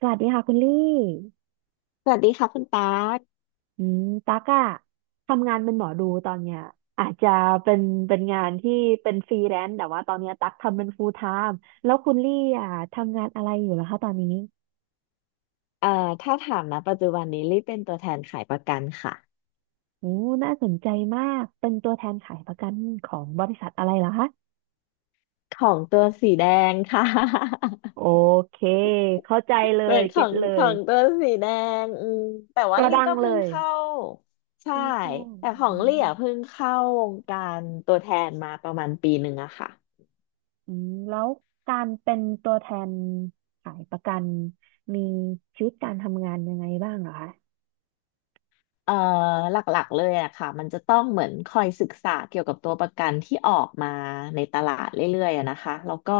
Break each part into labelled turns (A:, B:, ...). A: สวัสดีค่ะคุณลี่
B: สวัสดีค่ะคุณตาร์ค
A: อืมตั๊กอะทำงานเป็นหมอดูตอนเนี้ยอาจจะเป็นงานที่เป็นฟรีแลนซ์แต่ว่าตอนเนี้ยตั๊กทำเป็น full time แล้วคุณลี่อะทำงานอะไรอยู่ล่ะคะตอนนี้
B: เอ่อถ้าถามนะปัจจุบันนี้รีบเป็นตัวแทนขายประกันค่ะ
A: โอ้น่าสนใจมาก เป็นตัวแทนขายประกันของบริษัทอะไรเหรอคะ
B: ของตัวสีแดงค่ะ
A: โอเค เข้าใจเล
B: เป็
A: ย
B: นข
A: เก็
B: อ
A: ต
B: ง
A: เลย
B: ตัวสีแดงอืมแต่ว่า
A: ตัว
B: ลี่
A: ดัง
B: ก็
A: เล
B: เพิ่ง
A: ย
B: เข้าใช่
A: ค่อนข้าง
B: แต่ของ
A: อื
B: ลี่
A: ม
B: อ่ะเพิ่งเข้าวงการตัวแทนมาประมาณปีหนึ่งอะค่ะ
A: อืมแล้วการเป็นตัวแทนขายประกัน มีชีวิตการทำงานยังไงบ้างเหรอคะ
B: เอ่อหลักๆเลยอะค่ะมันจะต้องเหมือนคอยศึกษาเกี่ยวกับตัวประกันที่ออกมาในตลาดเรื่อยๆอะนะคะแล้วก็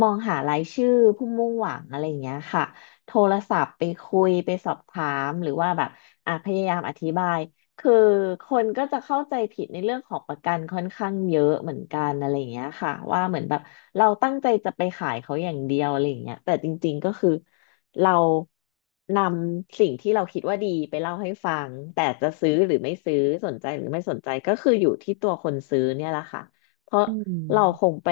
B: มองหารายชื่อผู้มุ่งหวังอะไรอย่างเงี้ยค่ะโทรศัพท์ไปคุยไปสอบถามหรือว่าแบบอ่ะพยายามอธิบายคือคนก็จะเข้าใจผิดในเรื่องของประกันค่อนข้างเยอะเหมือนกันอะไรอย่างเงี้ยค่ะว่าเหมือนแบบเราตั้งใจจะไปขายเขาอย่างเดียวอะไรอย่างเงี้ยแต่จริงๆก็คือ เรานำสิ่งที่เราคิดว่าดีไปเล่าให้ฟังแต่จะซื้อหรือไม่ซื้อสนใจหรือไม่สนใจก็คืออยู่ที่ตัวคนซื้อเนี่ยแหละค่ะเพราะ
A: อื
B: เราค
A: ม
B: งไป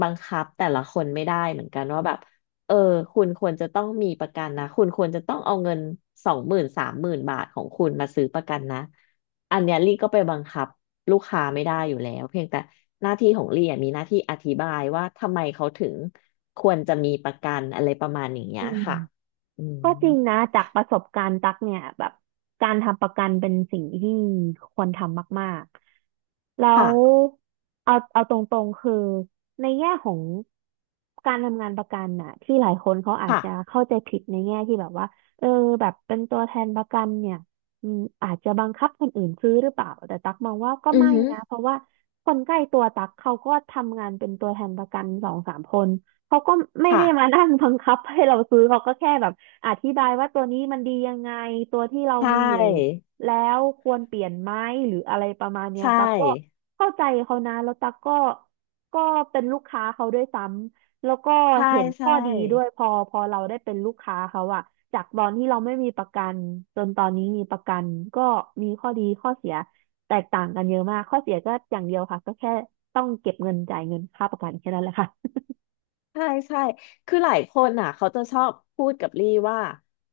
B: บังคับแต่ละคนไม่ได้เหมือนกันว่าแบบเออคุณควรจะต้องมีประกันนะคุณควรจะต้องเอาเงิน20,000-30,000 บาทของคุณมาซื้อประกันนะอันเนี้ยลี่ก็ไปบังคับ ลูกค้าไม่ได้อยู่แล้วเพียงแต่หน้าที่ของลี่อะมีหน้าที่อธิบายว่าทำไมเขาถึงควรจะมีประกันอะไรประมาณอย่างเงี้
A: อื
B: ย
A: ม
B: ค่ะอืม
A: ก็จริงนะจากประสบการณ์ตักเนี่ยแบบการทำประกันเป็นสิ่งที่ควรทำมากๆแล้
B: ค่ะ
A: วเอาเอาตรงๆคือในแง่ของการทำงานประกันน่ะที่หลายคนเขาอาจ
B: ค่ะ
A: จะเข้าใจผิดในแง่ที่แบบว่าเออแบบเป็นตัวแทนประกันเนี่ยอืมอาจจะบังคับคนอื่นซื้อหรือเปล่าแต่ตักมองว่าก็
B: อือ
A: ไม่
B: ฮึ
A: นะเพราะว่าคนใกล้ตัวตักเขาก็ทำงานเป็นตัวแทนประกันสองสามคนเขาก็ไม่ได้มา
B: ค่ะ
A: นั่งบังคับให้เราซื้อเขาก็แค่แบบ อธิบายว่าตัวนี้มันดียังไงตัวที่เรา
B: ใช
A: มีอยู่
B: ่
A: แล้วควรเปลี่ยนไหมหรืออะไรประมาณเนี้
B: ใช
A: ยตั๊กก็
B: ่
A: เข้าใจเขานะแล้วตั๊กก็เป็นลูกค้าเขาด้วยซ้ำแล้วก็
B: ใช่
A: เห็น
B: ใช่
A: ข้อดีด้วยพอเราได้เป็นลูกค้าเขาอะจากตอนที่เราไม่มีประกันจนตอนนี้มีประกันก็มีข้อดีข้อเสียแตกต่างกันเยอะมากข้อเสียก็อย่างเดียวค่ะก็แค่ต้องเก็บเงินจ่ายเงินค่าประกันแค่นั้นแหละค่ะ
B: ใช่ใช่ คือหลายคนอ่ะเขาจะชอบพูดกับลี่ว่า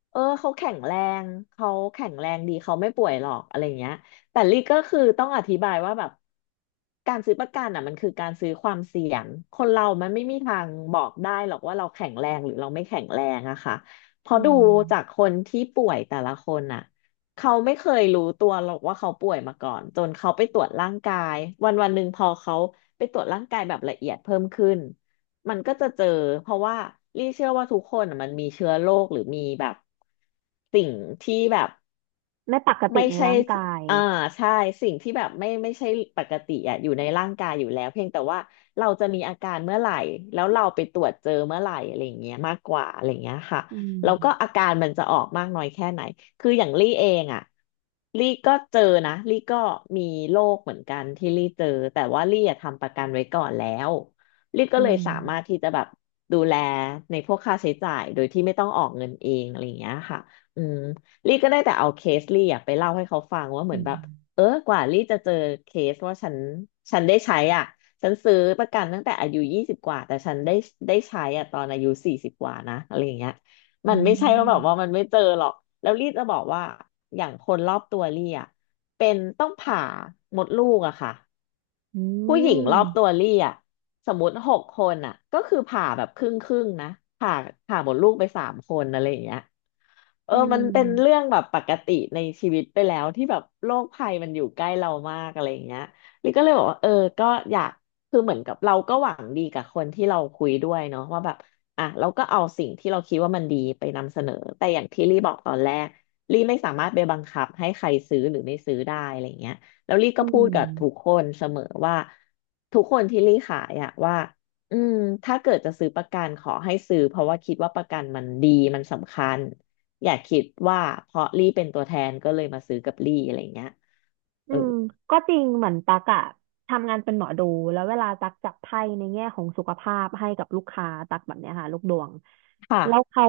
B: เอองเขาแข็งแรงดีเขาไม่ป่วยหรอกอะไรเงี้ย แต่ลี่ก็คือต้องอธิบายว่าแบบการซื้อประกันอ่ะมันคือการซื้อความเสี่ยง คนเรามันไม่มีทางบอกได้หรอกว่าเราแข็งแรงหรือเราไม่แข็งแรงอะค่ะเพ
A: อื
B: ราะดู
A: ม
B: จากคนที่ป่วยแต่ละคนอ่ะเขาไม่เคยรู้ตัวหรอกว่าเขาป่วยมาก่อนจนเขาไปตรวจร่างกายวันวันหนึ่งพอเขาไปตรวจร่างกายแบบละเอียดเพิ่มขึ้น มันก็จะเจอเพราะว่าลี่เชื่อว่าทุกคนน่ะมันมีเชื้อโรคหรือมีแบบสิ่งที่แบบ
A: ไม่ปก
B: ไม่
A: ติใน
B: ใช่
A: ร่างกาย
B: อ่าใช่สิ่งที่แบบไม่ใช่ปกติอ่ะอยู่ในร่างกายอยู่แล้วเพียงแต่ว่าเราจะมีอาการเมื่อไหร่แล้วเราไปตรวจเจอเมื่อไหร่อะไรอย่างเงี้ยมากกว่าอะไรอย่างเงี้ยค่ะ
A: อื
B: แล้วก็
A: ม
B: อาการมันจะออกมากน้อยแค่ไหนคืออย่างลี่เองอ่ะลี่ก็เจอนะลี่ก็มีโรคเหมือนกันที่ลี่เจอแต่ว่าลี่อะทำประกันไว้ก่อนแล้วลี่ก็
A: อื
B: เลยสามารถ
A: ม
B: ที่จะแบบดูแลในพวกค่าใช้จ่ายโดยที่ไม่ต้องออกเงินเองอะไรอย่างเงี้ยค่ะอืม ลี่ก็ได้แต่เอาเคสลี่อะไปเล่าให้เขาฟังว่าเหมื
A: อื
B: อนแบ
A: ม
B: บเออกว่าลี่จะเจอเคสว่าฉันได้ใช้อ่ะฉันซื้อประกันตั้งแต่อายุ20กว่าแต่ฉันได้ใช้อ่ะตอนอายุ40กว่านะอะไรอย่างเงี้ย
A: อื
B: มันไม่ใช่ว่าแบบว่า
A: ม
B: มันไม่เจอหรอกแล้วลี่จะบอกว่าอย่างคนรอบตัวลี่อ่ะเป็นต้องผ่ามดลูกอะค่ะ
A: อื
B: ผู้หญิงรอบตัว
A: ม
B: ลี่อ่ะสมมติหกคนอ่ะก็คือผ่าแบบครึ่งครึ่งนะผ่าผ่ามดลูกไปสามคนอะไรอย่างเงี้ย เอ
A: อื
B: อมันเป็นเรื่อ
A: ม
B: งแบบปกติในชีวิตไปแล้วที่แบบโรคภัยมันอยู่ใกล้เรามากอะไรอย่างเงี้ยลิก็เลยบอกว่าเออก็อยากคือเหมือนกับเราก็หวังดีกับคนที่เราคุยด้วยเนาะว่าแบบอ่ะเราก็เอาสิ่งที่เราคิดว่ามันดีไปนำเสนอแต่อย่างที่ลี่บอกตอนแรกลี่ไม่สามารถไปบังคับให้ใครซื้อหรือไม่ซื้อได้อะไรอย่างเงี้ยแล้วลี่
A: อื
B: ก็พูดกับทุก
A: ม
B: คนเสมอว่าทุกคนที่ลี่ขายอะว่าอืมถ้าเกิดจะซื้อประกันขอให้ซื้อเพราะว่าคิดว่าประกันมันดีมันสำคัญ อย่าคิดว่าเพราะลี่เป็นตัวแทนก็เลยมาซื้อกับลี่อะไรเงี้ยเอ
A: อื
B: อ
A: มก็จริงเหมือนตักอะทำงานเป็นหมอดูแล้วเวลาตักจับไพ่ในแง่ของสุขภาพให้กับลูกค้าตักแบบเนี้ยค่ะลูกดวง
B: ค่ะ
A: แล้วเขา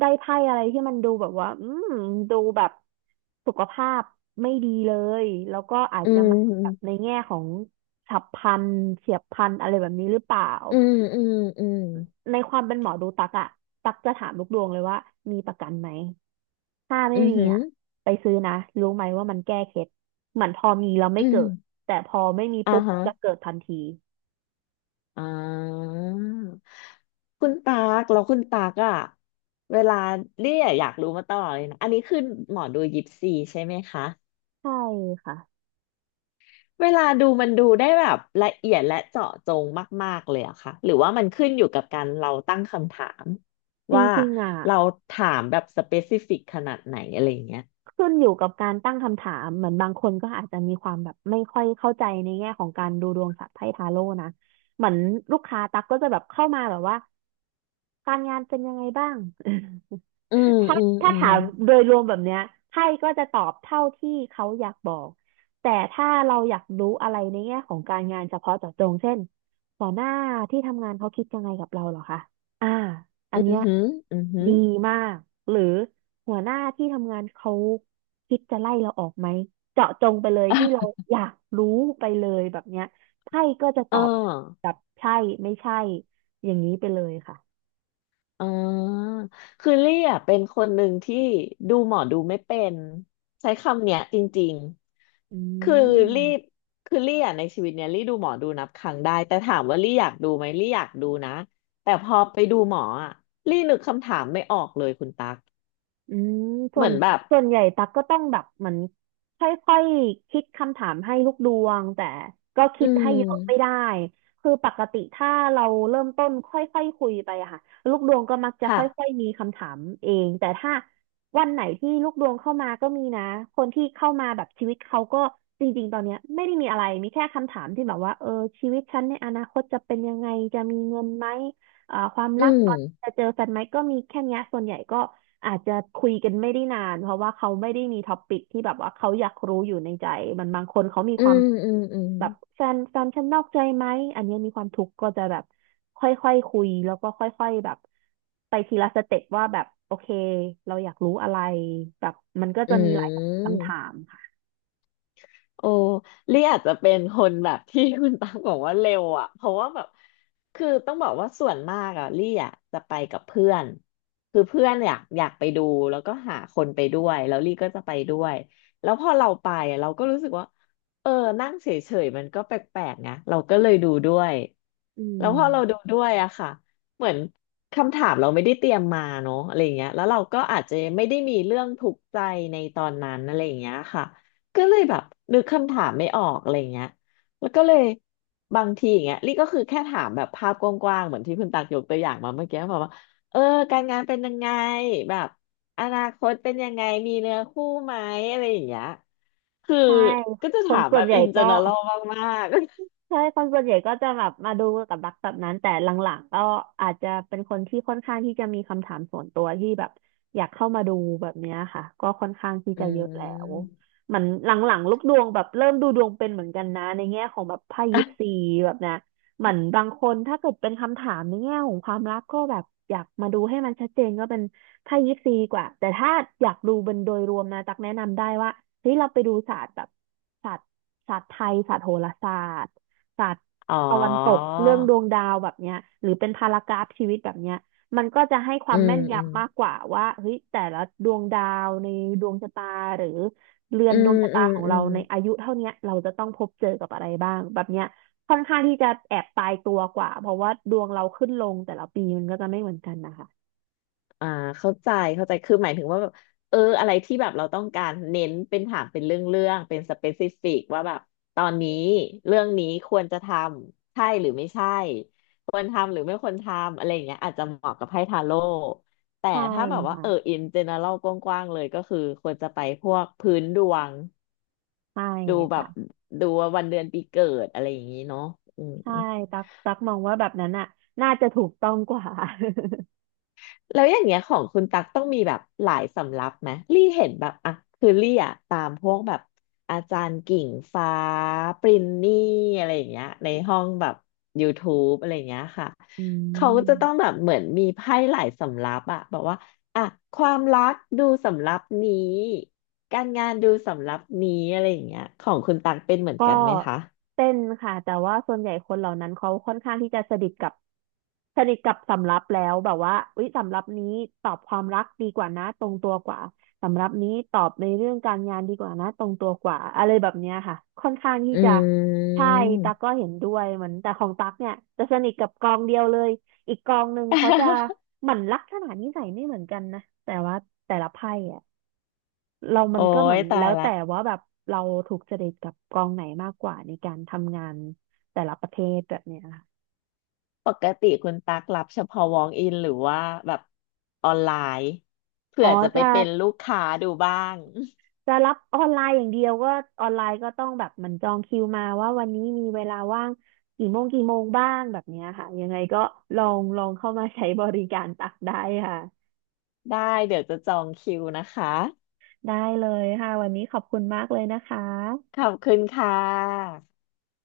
A: ได้ไพ่อะไรที่มันดูแบบว่าอืมดูแบบสุขภาพไม่ดีเลยแล้วก็อาจ
B: อื
A: จะมาแบบใน
B: ม
A: แง่ของฉับพลันเฉียบพลันอะไรแบบนี้หรือเปล่า
B: อืมอืมอืม
A: ในความเป็นหมอดูตักอะตักจะถามลูกดวงเลยว่ามีประกันไหมถ้า
B: อื
A: ไม่
B: มอ
A: มี
B: หือ
A: อะไปซื้อนะรู้ไหมว่ามันแก้เคล็ดเหมือนพอมีแล้ว
B: อื
A: ไม่เกิด
B: ม
A: แต่พอไม่มี
B: อ่า
A: ปุ๊บ
B: ฮะ
A: จะเกิดทันที
B: อ่าคุณตากแล้วคุณตากอะเวลาเรียอยากรู้มาตลอดเลยนะ อันนี้คือหมอดูยิปซีใช่ไหมคะ
A: ใช่ค่ะ
B: เวลาดูมันดูได้แบบละเอียดและเจาะจงมากๆเลยอะค่ะหรือว่ามันขึ้นอยู่กับการเราตั้งคำถาม
A: จ
B: ว่า
A: ริงๆอ่ะ
B: เราถามแบบสเปซิฟิกขนาดไหนอะไรอย่างเงี้ย
A: ขึ้นอยู่กับการตั้งคำถามเหมือนบางคนก็อาจจะมีความแบบไม่ค่อยเข้าใจในแง่ของการดูดวงศาสัตว์ไพ่ทาโร่นะเหมือนลูกค้าตักก็จะแบบเข้ามาแบบว่าการงานเป็นยังไงบ้าง
B: อืม
A: ถ้า
B: อืม
A: ถ้า
B: อืม
A: ถามโดยรวมแบบเนี้ยไพ่ก็จะตอบเท่าที่เขาอยากบอกแต่ถ้าเราอยากรู้อะไรในแง่ของการงานเฉพาะเจาะจงเช่นหัวหน้าที่ทำงานเขาคิดยังไงกับเราเหรอคะอ่าอั
B: อื
A: น
B: มอ
A: เนี้ย
B: หืมออือหือ
A: ดีมากหรือหัวหน้าที่ทำงานเขาคิดจะไล่เราออกไหมเจาะจงไปเลย ที่เรา
B: อ่
A: อยากรู้ไปเลยแบบเนี้ยไพ่ก็จะต
B: อ่
A: อบแบ
B: า
A: บใช่ไม่ใช่อย่างนี้ไปเลยค่ะ
B: อ๋อคือเลี่ยเป็นคนหนึ่งที่ดูหมอดูไม่เป็นใช้คำเนี้ยจริง
A: อื
B: ๆ
A: ม
B: ลี่คือลี่อ่ะในชีวิตเนี้ยลี่ดูหมอดูนับครั้งได้แต่ถามว่าลี่อยากดูไหมลี่อยากดูนะแต่พอไปดูหมออ่ะลี่นึกคำถามไม่ออกเลยคุณตั๊ก
A: อืมส่
B: เห
A: ว
B: มื
A: น
B: อนแบบ
A: ส่วนใหญ่ตักก็ต้องแบบเหมือนค่อยๆคิดคำถามให้ลูกดวงแต่ก็
B: อื
A: คิดให้
B: ม
A: เยอะไม่ได้คือปกติถ้าเราเริ่มต้นค่อยๆคุยไปอะค่ะลูกดวงก็มักจะค
B: ค่ะ
A: ่อยๆมีคำถามเองแต่ถ้าวันไหนที่ลูกดวงเข้ามาก็มีนะคนที่เข้ามาแบบชีวิตเขาก็จริงๆตอนเนี้ยไม่ได้มีอะไรมีแค่คำถามที่แบบว่าเออชีวิตฉันในอนาคตจะเป็นยังไงจะมีเงินไหมความ
B: อื
A: รักตอน
B: ม
A: จะเจอแฟนไหมก็มีแค่เนี้ยส่วนใหญ่ก็ อาจจะคุยกันไม่ได้นานเพราะว่าเขาไม่ได้มีท็อปิกที่แบบว่าเขาอยากรู้อยู่ในใจมันบางคนเขามี
B: อื
A: ความ
B: มอืมอืม
A: แบบแฟนฉันนอกใจไหมอันเนี้ยมีความทุกข์ก็จะแบบค่อยๆคุยแล้วก็ค่อยๆแบบไปทีละสเต็ปว่าแบบโอเคเราอยากรู้อะไรแบบมันก็
B: อื
A: จะมีหลายคำถา
B: ม
A: มค่ะ
B: โอ้ลี่อาจจะเป็นคนแบบที่คุณตังบอกว่าเร็วอ่ะ เพราะว่าแบบคือต้องบอกว่าส่วนมากอ่ะลี่อ่ะจะไปกับเพื่อนคือเพื่อนอยากไปดูแล้วก็หาคนไปด้วยแล้วลี่ก็จะไปด้วย แล้วพอเราไปอะเราก็รู้สึกว่า เออนั่งเฉยๆมันก็แปลกๆนะเราก็เลยดูด้วย
A: อื
B: แล้วพอเราดู
A: ม
B: ด้วยอะค่ะเหมือนคำถามเราไม่ได้เตรียมมาเนาะอะไรอย่างเงี้ยแล้วเราก็อาจจะไม่ได้มีเรื่องทุกข์ใจในตอนนั้นอะไรอย่างเงี้ยค่ะก็เลยแบบนึกคำถามไม่ออกอะไรอย่างเงี้ยแล้วก็เลยบางทีอย่างเงี้ยลี่ก็คือแค่ถามแบบภาพกว้างๆเหมือนที่คุณตักยกตัวอย่างมาเมื่อกี้บบกว่าเออการงานเป็นยังไงแบบอนาคตเป็นยังไงมีเนื้อคู่ไหมอะไรอย่างเงี้ยคือ
A: ใช่
B: ก็จะ
A: ค
B: ถา
A: น
B: ม
A: ส่
B: แบ
A: วน
B: บ
A: ใหญ่
B: อินเจ
A: ก็
B: เนอรัลมากๆ
A: ใช่คนส่วนใหญ่ก็จะแบบมาดูกับรักแบบนั้นแต่หลังๆก็อาจจะเป็นคนที่ค่อนข้างที่จะมีคำถามส่วนตัวที่แบบอยากเข้ามาดูแบบเนี้ยค่ะก็ค่อนข้างที่
B: อ
A: จะเยอะแล้
B: ื
A: วเหมือนหลังๆลูกดวงแบบเริ่มดูดวงเป็นเหมือนกันนะในแง่ของแบบไพ่ยิป
B: ม
A: ซีแบบนะเหมือนบางคนถ้าเกิดเป็นคำถามในแง่ของความรักก็แบบอยากมาดูให้มันชัดเจนก็เป็นไพ่ยิปซีดีกว่าแต่ถ้าอยากดูเป็นโดยรวมนะตักแนะนำได้ว่าเฮ้ยเราไปดูศาสตร์แบบศาสตร์ศาสตร์ไทยศาสตร์โหราศาสตร์ ศาสตร์
B: อ๋อ
A: ตะวันตกเรื่องดวงดาวแบบเนี้ยหรือเป็นพารากราฟชีวิตแบบเนี้ยมันก็จะให้ควา
B: อื
A: ม
B: ม
A: แม่น
B: อืม
A: ยำมากกว่าว่าเฮ้ยแต่ละดวงดาวในดวงชะตาหรือเรือ
B: อื
A: นด
B: ม
A: วงชะ
B: อื
A: ตา
B: ม
A: ของ
B: อื
A: เรา
B: ม
A: ในอายุเท่าเนี้ยเราจะต้องพบเจอกับอะไรบ้างแบบเนี้ยค่อนข้างที่จะแอบตายตัวกว่าเพราะว่าดวงเราขึ้นลงแต่ละปีมันก็จะไม่เหมือนกันนะคะ
B: อ่าเข้าใจ เข้าใจคือหมายถึงว่าแบบ อะไรที่แบบเราต้องการเน้นเป็นถามเป็นเรื่องเป็นสเปซิฟิกว่าแบบตอนนี้เรื่องนี้ควรจะทำใช่หรือไม่ใช่ควรทำหรือไม่ควรทำอะไรอย่างเงี้ยอาจจะเหมาะกับไพ่ทาโร่แต่
A: ใช่
B: ถ้าแบบว่า
A: ค่ะ
B: อินเจเนอรัลกว้างๆเลยก็คือควรจะไปพวกพื้นดวง
A: ใช่
B: ดูแบบ
A: ค่ะ
B: ดูว่าวันเดือนปีเกิดอะไรอย่างงี้เนาะอืม
A: ใช่ตักมองว่าแบบนั้นอ่ะน่าจะถูกต้องกว่า
B: แล้วอย่างเงี้ยของคุณตักต้องมีแบบหลายสำรับไหมลี่เห็นแบบอ่ะคือลี่อ่ะตามพวกแบบอาจารย์กิ่งฟ้าปรินนี่อะไรอย่างเงี้ยในห้องแบบ YouTube อะไรอย่างเงี้ยค่ะ
A: อื
B: เขาก็
A: ม
B: จะต้องแบบเหมือนมีไพ่หลายสำรับอะบอกว่าอ่ะความรักดูสำรับนี้การงานดูสำรับนี้อะไรอย่างเงี้ยของคุณตักเป็นเหมือน
A: ก็
B: กันไหมคะ
A: เต้นค่ะแต่ว่าส่วนใหญ่คนเหล่านั้นเขาค่อนข้างที่จะสนิทกับสนิทกับสำรับแล้วแบบว่าอุ๊ยสำรับนี้ตอบความรักดีกว่านะตรงตัวกว่าสำรับนี้ตอบในเรื่องการงานดีกว่านะตรงตัวกว่าอะไรแบบเนี้ยค่ะค่อนข้างที่
B: อ
A: จะ
B: ื
A: ใช่ตั๊
B: ม
A: กก็เห็นด้วยเหมือนแต่ของตั๊กเนี่ยจะสนิทกับกองเดียวเลยอีกกองหนึ่งเขาจะ เหมือนลักษณะนิสัยไม่เหมือนกันนะแต่ว่าแต่ละไพ่อะ เรามั
B: โอ้
A: นก็เหมื
B: ย
A: อน
B: ตา
A: แล้
B: ย
A: ว
B: ละ
A: แต่ว่าแบบเราถูกจริตกับกองไหนมากกว่าในการทำงานแต่ละประเทศแบบเนี้ยค่ะ
B: ปกติคุณตักรับเฉพาะ walk in หรือว่าแบบออนไลน์เผื่
A: อ๋อ
B: อจะไป
A: จะ
B: เป็นลูกค้าดูบ้าง
A: จะรับออนไลน์อย่างเดียวก็ออนไลน์ก็ต้องแบบมันจองคิวมาว่าวันนี้มีเวลาว่างกี่โมงกี่โมงบ้างแบบเนี้ยค่ะยังไงก็ลองเข้ามาใช้บริการ ตักได้ค่ะ
B: ได้เดี๋ยวจะจองคิวนะคะ
A: ได้เลยค่ะวันนี้ขอบคุณมากเลยนะคะ
B: ขอบคุณค่ะ